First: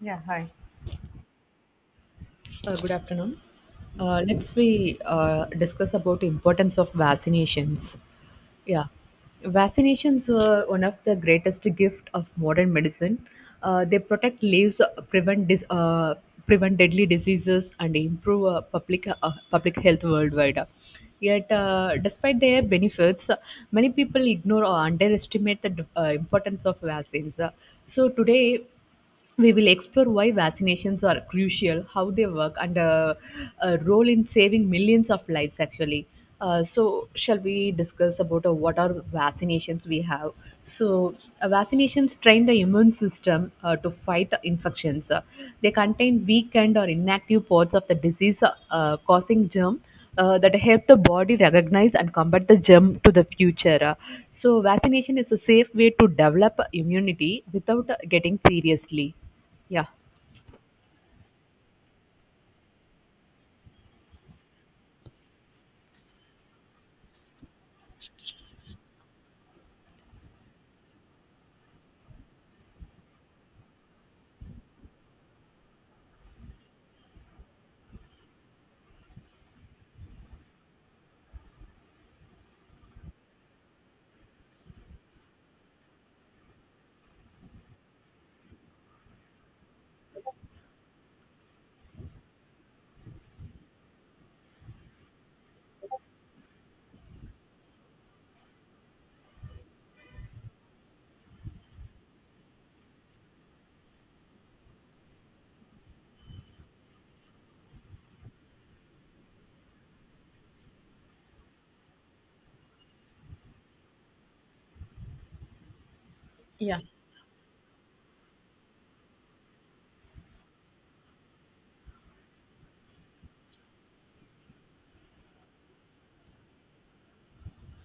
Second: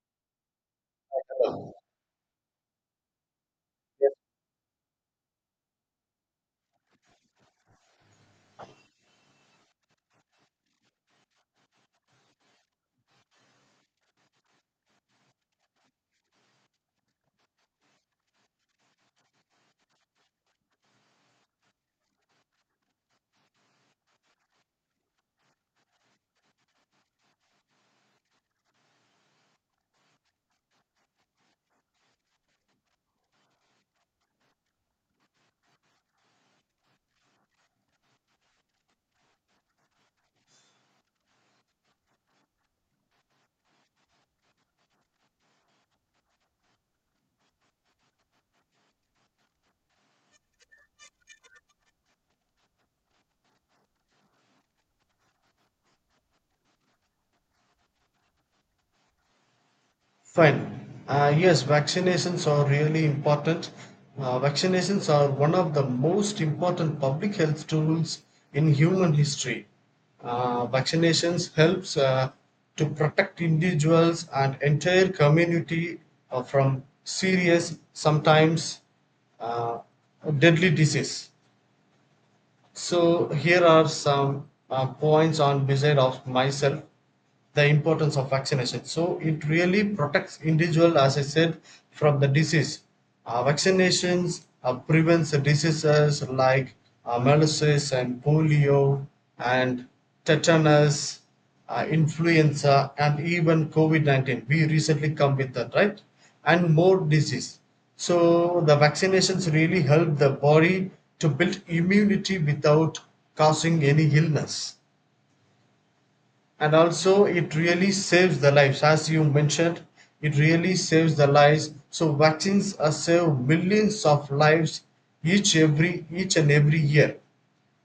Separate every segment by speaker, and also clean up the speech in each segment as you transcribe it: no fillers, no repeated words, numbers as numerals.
Speaker 1: Yeah, hi. Good afternoon. Let's we discuss about importance of vaccinations. Yeah, vaccinations are one of the greatest gift of modern medicine. They protect lives, prevent prevent deadly diseases, and improve public public health worldwide. Yet, despite their benefits, many people ignore or underestimate the importance of vaccines. So today, we will explore why vaccinations are crucial, how they work, and a role in saving millions of lives. Actually, so shall we discuss about what are vaccinations we have? So, Vaccinations train the immune system to fight infections. They contain weakened or inactive parts of the disease causing germ that help the body recognize and combat the germ to the future. Vaccination is a safe way to develop immunity without getting seriously. Yeah.
Speaker 2: Fine. Yes, vaccinations are really important. Vaccinations are one of the most important public health tools in human history. Vaccinations helps to protect individuals and entire community from serious, sometimes uh, deadly disease. So here are some points on beside of myself, the importance of vaccination. So it really protects individual, as I said, from the disease. Vaccinations prevents diseases like malaria and polio and tetanus, influenza, and even COVID-19. We recently come with that, right? And more disease. So the vaccinations really help the body to build immunity without causing any illness, and
Speaker 1: Yeah,
Speaker 2: also it really saves the lives. As you mentioned, it really saves the lives. So vaccines are save millions of lives each and every year.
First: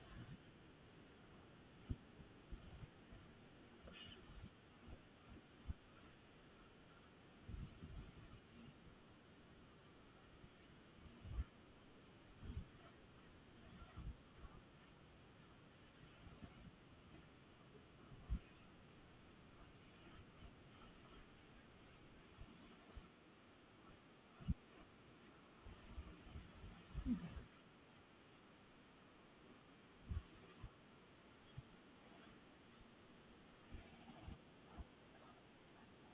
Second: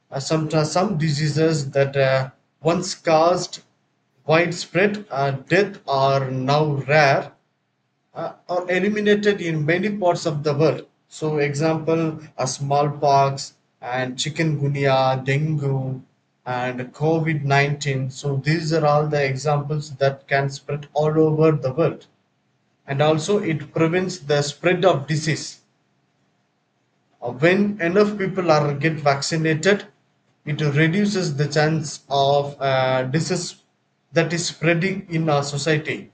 Speaker 2: Sometimes some diseases that once caused widespread death are now rare, are eliminated in many parts of the world. So, example, smallpox and chikungunya, dengue, and COVID 19. So, these are all the examples that can spread all over the world. And also, it prevents the spread of disease. When enough people are get vaccinated, it reduces the chance of disease that is spreading in our society,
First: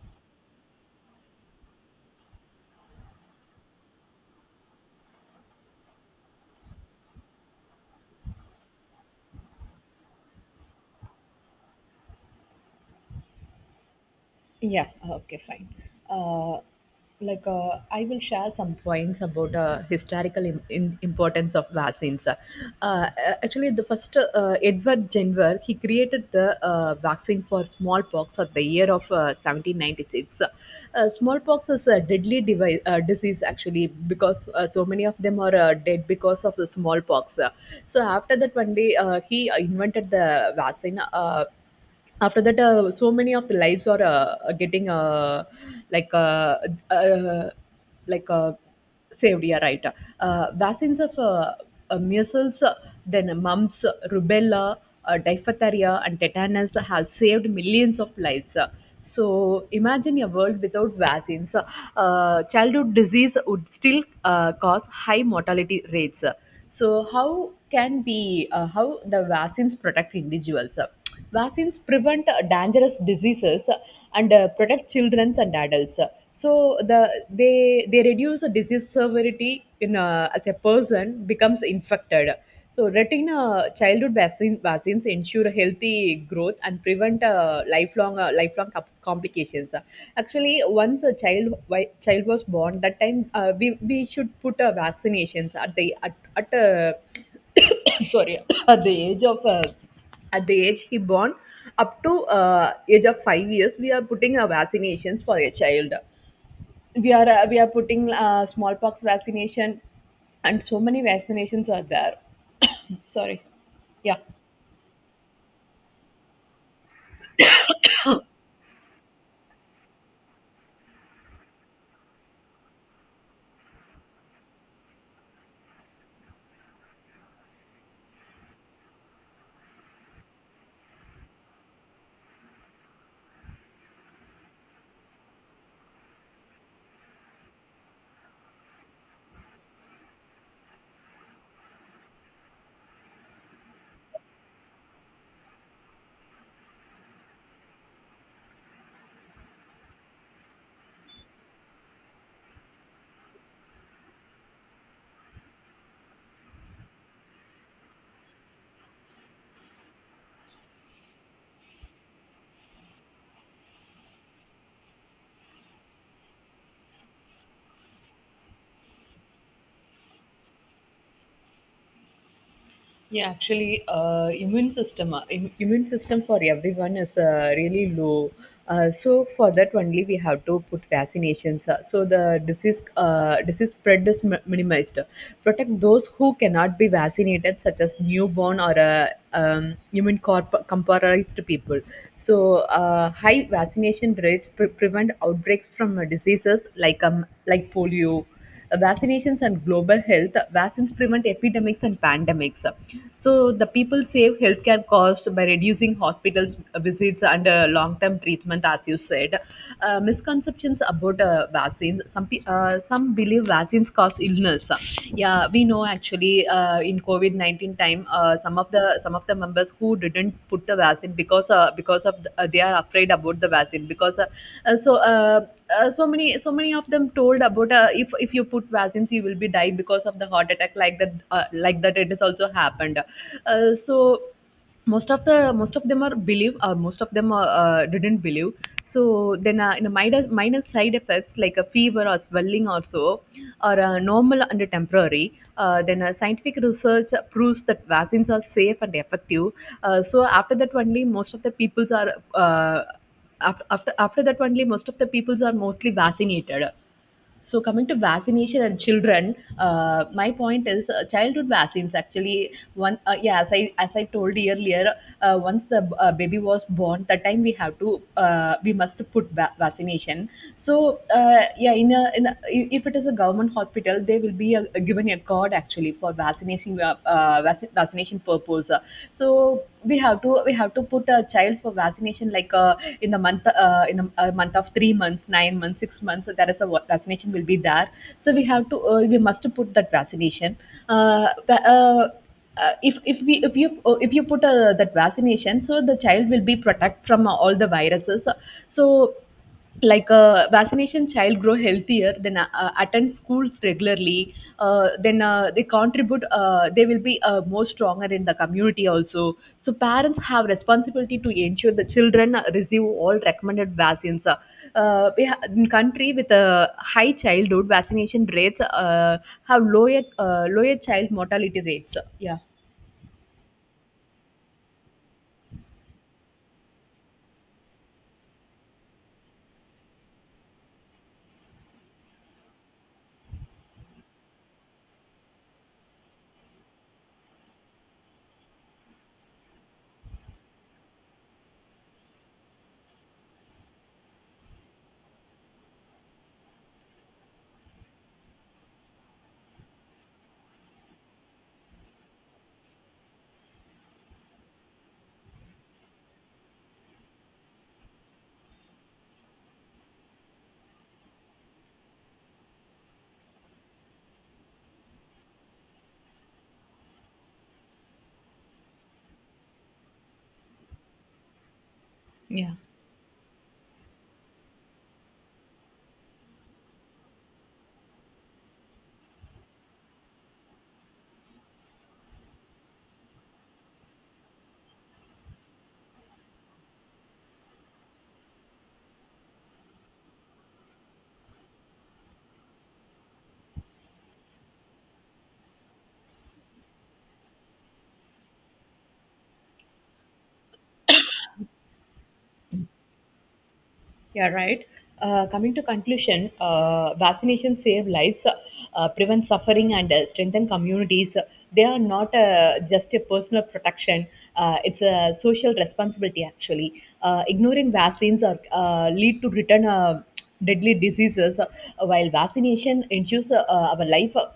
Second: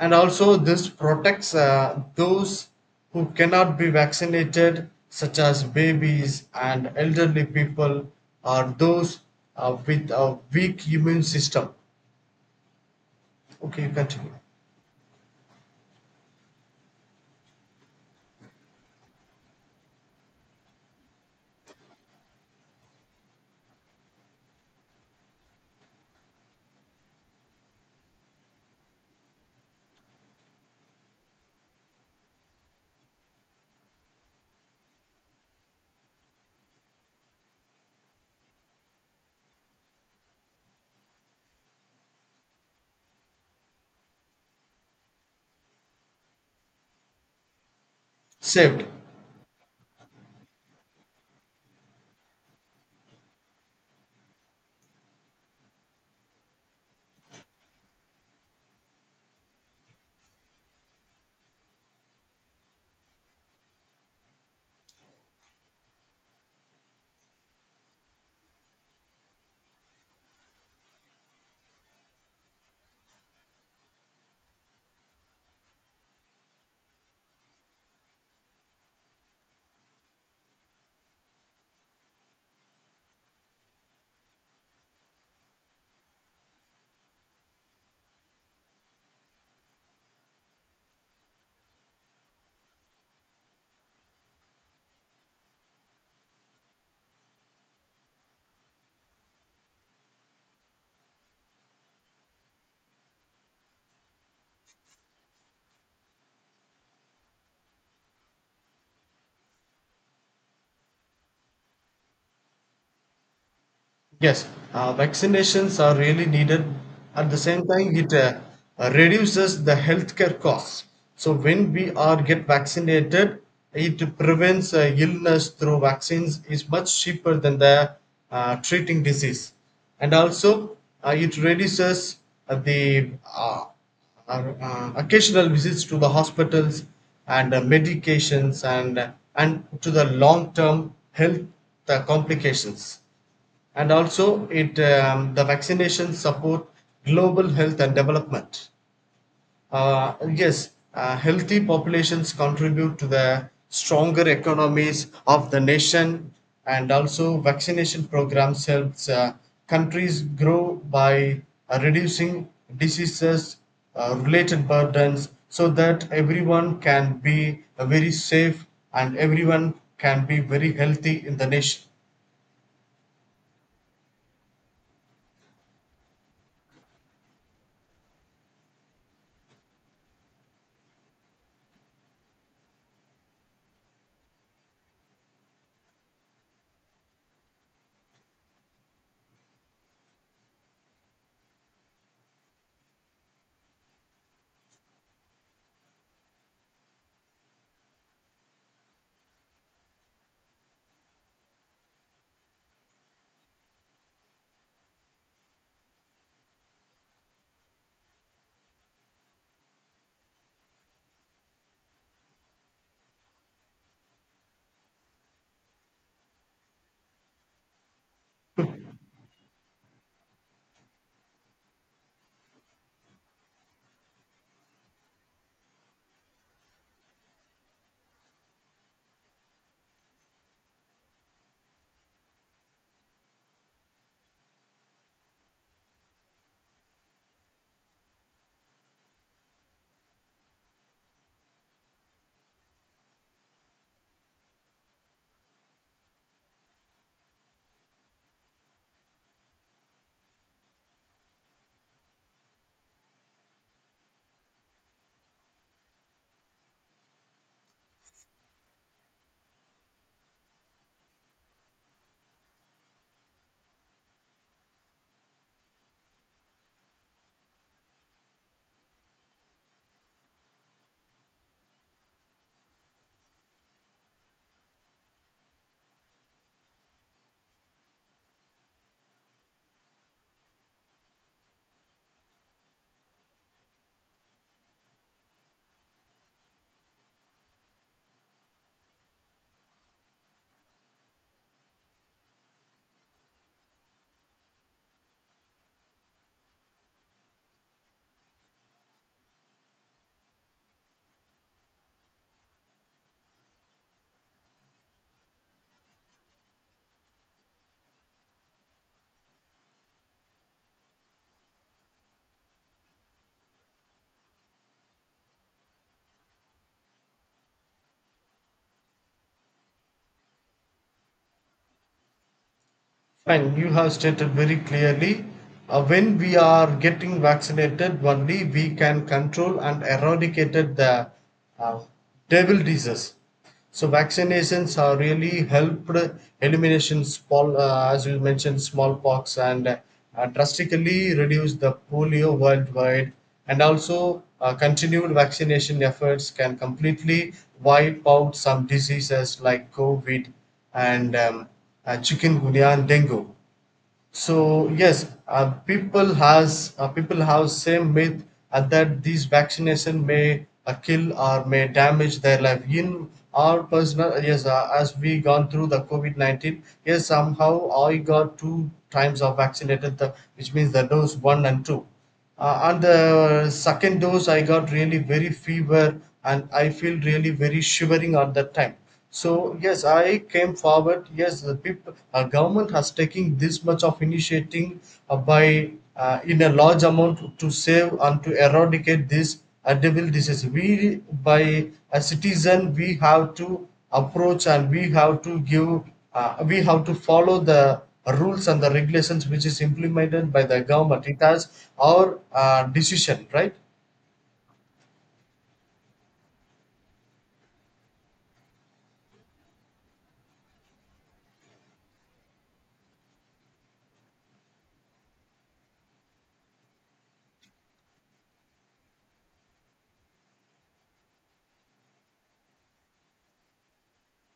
Speaker 2: and also this protects those who cannot be vaccinated, such as babies and elderly people, or those with a weak immune system. Okay, you continue.
Speaker 1: yeah, okay, fine. Uh, I will share some points about historical importance of vaccines. Uh, Actually, the first Edward Jenner he created the vaccine for smallpox at the year of 1796. Smallpox is a deadly disease actually because so many of them are dead because of the smallpox. So after that, only he invented the vaccine. After that so many of the lives are getting like uh, uh, like uh,
Speaker 2: Saved.
Speaker 1: saved, yeah, right. Vaccines of measles, then mumps, rubella, diphtheria and tetanus have saved millions of lives. So imagine a world without vaccines. Childhood disease would still cause high mortality rates. So how can be how the vaccines protect individuals? Vaccines prevent dangerous diseases and protect children and adults. So they reduce the disease severity in as a person becomes infected. So, retina childhood vaccines ensure healthy growth and prevent lifelong complications. Actually, once a child was born, that time we should put vaccinations at the at sorry, at the age of at the age he born up to age of 5 years. We are putting vaccinations for a child. We are putting smallpox vaccination and so many vaccinations are there. Sorry. Yeah.
Speaker 2: Yes, vaccinations are really needed. At the same time, it reduces the healthcare costs. So when we are get vaccinated, it prevents illness through vaccines is much cheaper than the treating disease, and also it reduces the occasional visits to the hospitals and medications, and to the long term health complications. And also it the vaccinations support global health and development. Yes, healthy populations contribute to the stronger economies of the nation, and also vaccination programs helps countries grow by reducing diseases related burdens, so that everyone can be very safe and everyone can be very healthy in the nation.
Speaker 1: Yeah, actually immune system immune system for everyone is really low. So for that only we have to put vaccinations, so the disease spread is minimized, protect those who cannot be vaccinated such as newborn or immune compromised people. So high vaccination rates prevent outbreaks from diseases like polio. Vaccinations and global health, vaccines prevent epidemics and pandemics. So the people save healthcare costs by reducing hospital visits and long-term treatment, as you said. Misconceptions about vaccines. Some believe vaccines cause illness. Yeah, we know actually in COVID 19 time, some of the members who didn't put the vaccine because of the, they are afraid about the vaccine because so. So many of them told about if you put vaccines you will be die because of the heart attack like that it has also happened. So most of the most of them are believe most of them are, didn't believe. So then in a minor, minor side effects like a fever or swelling or so are normal and temporary, then scientific research proves that vaccines are safe and effective. So after that only, most of the peoples are after, after after that only, most of the peoples are mostly vaccinated. So coming to vaccination and children, my point is childhood vaccines actually one yeah, as I told you earlier, once the baby was born, that time we have to we must put vaccination. So yeah, in a if it is a government hospital, they will be a, given a card actually for vaccination vaccination purpose. So we have to put a child for vaccination like in the a month of 3 months, 9 months, 6 months, so there is a vaccination will be there. So we have to we must put that vaccination. Uh, the- if we if you If you put that vaccination, so the child will be protect from all the viruses. So like a vaccination, child grow healthier, then attend schools regularly, then they contribute, they will be more stronger in the community also. So parents have responsibility to ensure the children receive all recommended vaccines. In country with a high childhood vaccination rates have lower lower child mortality rates. Yeah.
Speaker 2: Fine, you have stated very clearly. Uh, when we are getting vaccinated, only we can control and eradicate the uh, devil disease. So vaccinations are really helped elimination small, as you mentioned, smallpox and drastically reduce the polio worldwide, and also, continued vaccination efforts can completely wipe out some diseases like COVID and chikungunya and dengue. So yes, people have same myth that these vaccination may kill or may damage their life. In our personal, yes, as we gone through the COVID 19, yes somehow I got two times of vaccinated, the, which means the dose one and two.
Speaker 1: Yeah.
Speaker 2: And the second dose, I got really very fever and I feel really very shivering at that time. So yes, I came forward. Yes, the people, government has taken this much of initiating by in a large amount to save and to eradicate this devil disease. We by a citizen, we have to approach and we have to give, we have to follow the rules and the regulations which is implemented by the government. It has our decision, right?
Speaker 1: Yeah, right. Coming to conclusion, vaccination save lives, prevent suffering, and strengthen communities. They are not just a personal protection; it's a social responsibility. Actually, ignoring vaccines are, lead to return deadly diseases, while vaccination ensures our life,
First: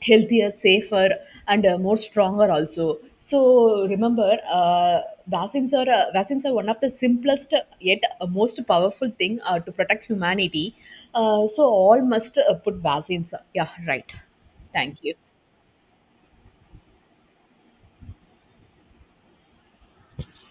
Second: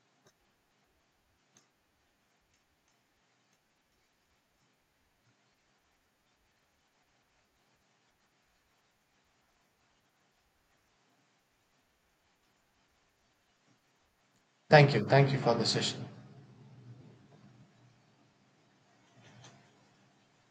Speaker 1: healthier, safer, and more stronger also. So remember, vaccines are one of the simplest yet most powerful thing to protect humanity. So all must put vaccines. Yeah, right. Thank you.
Speaker 2: Thank you for the session.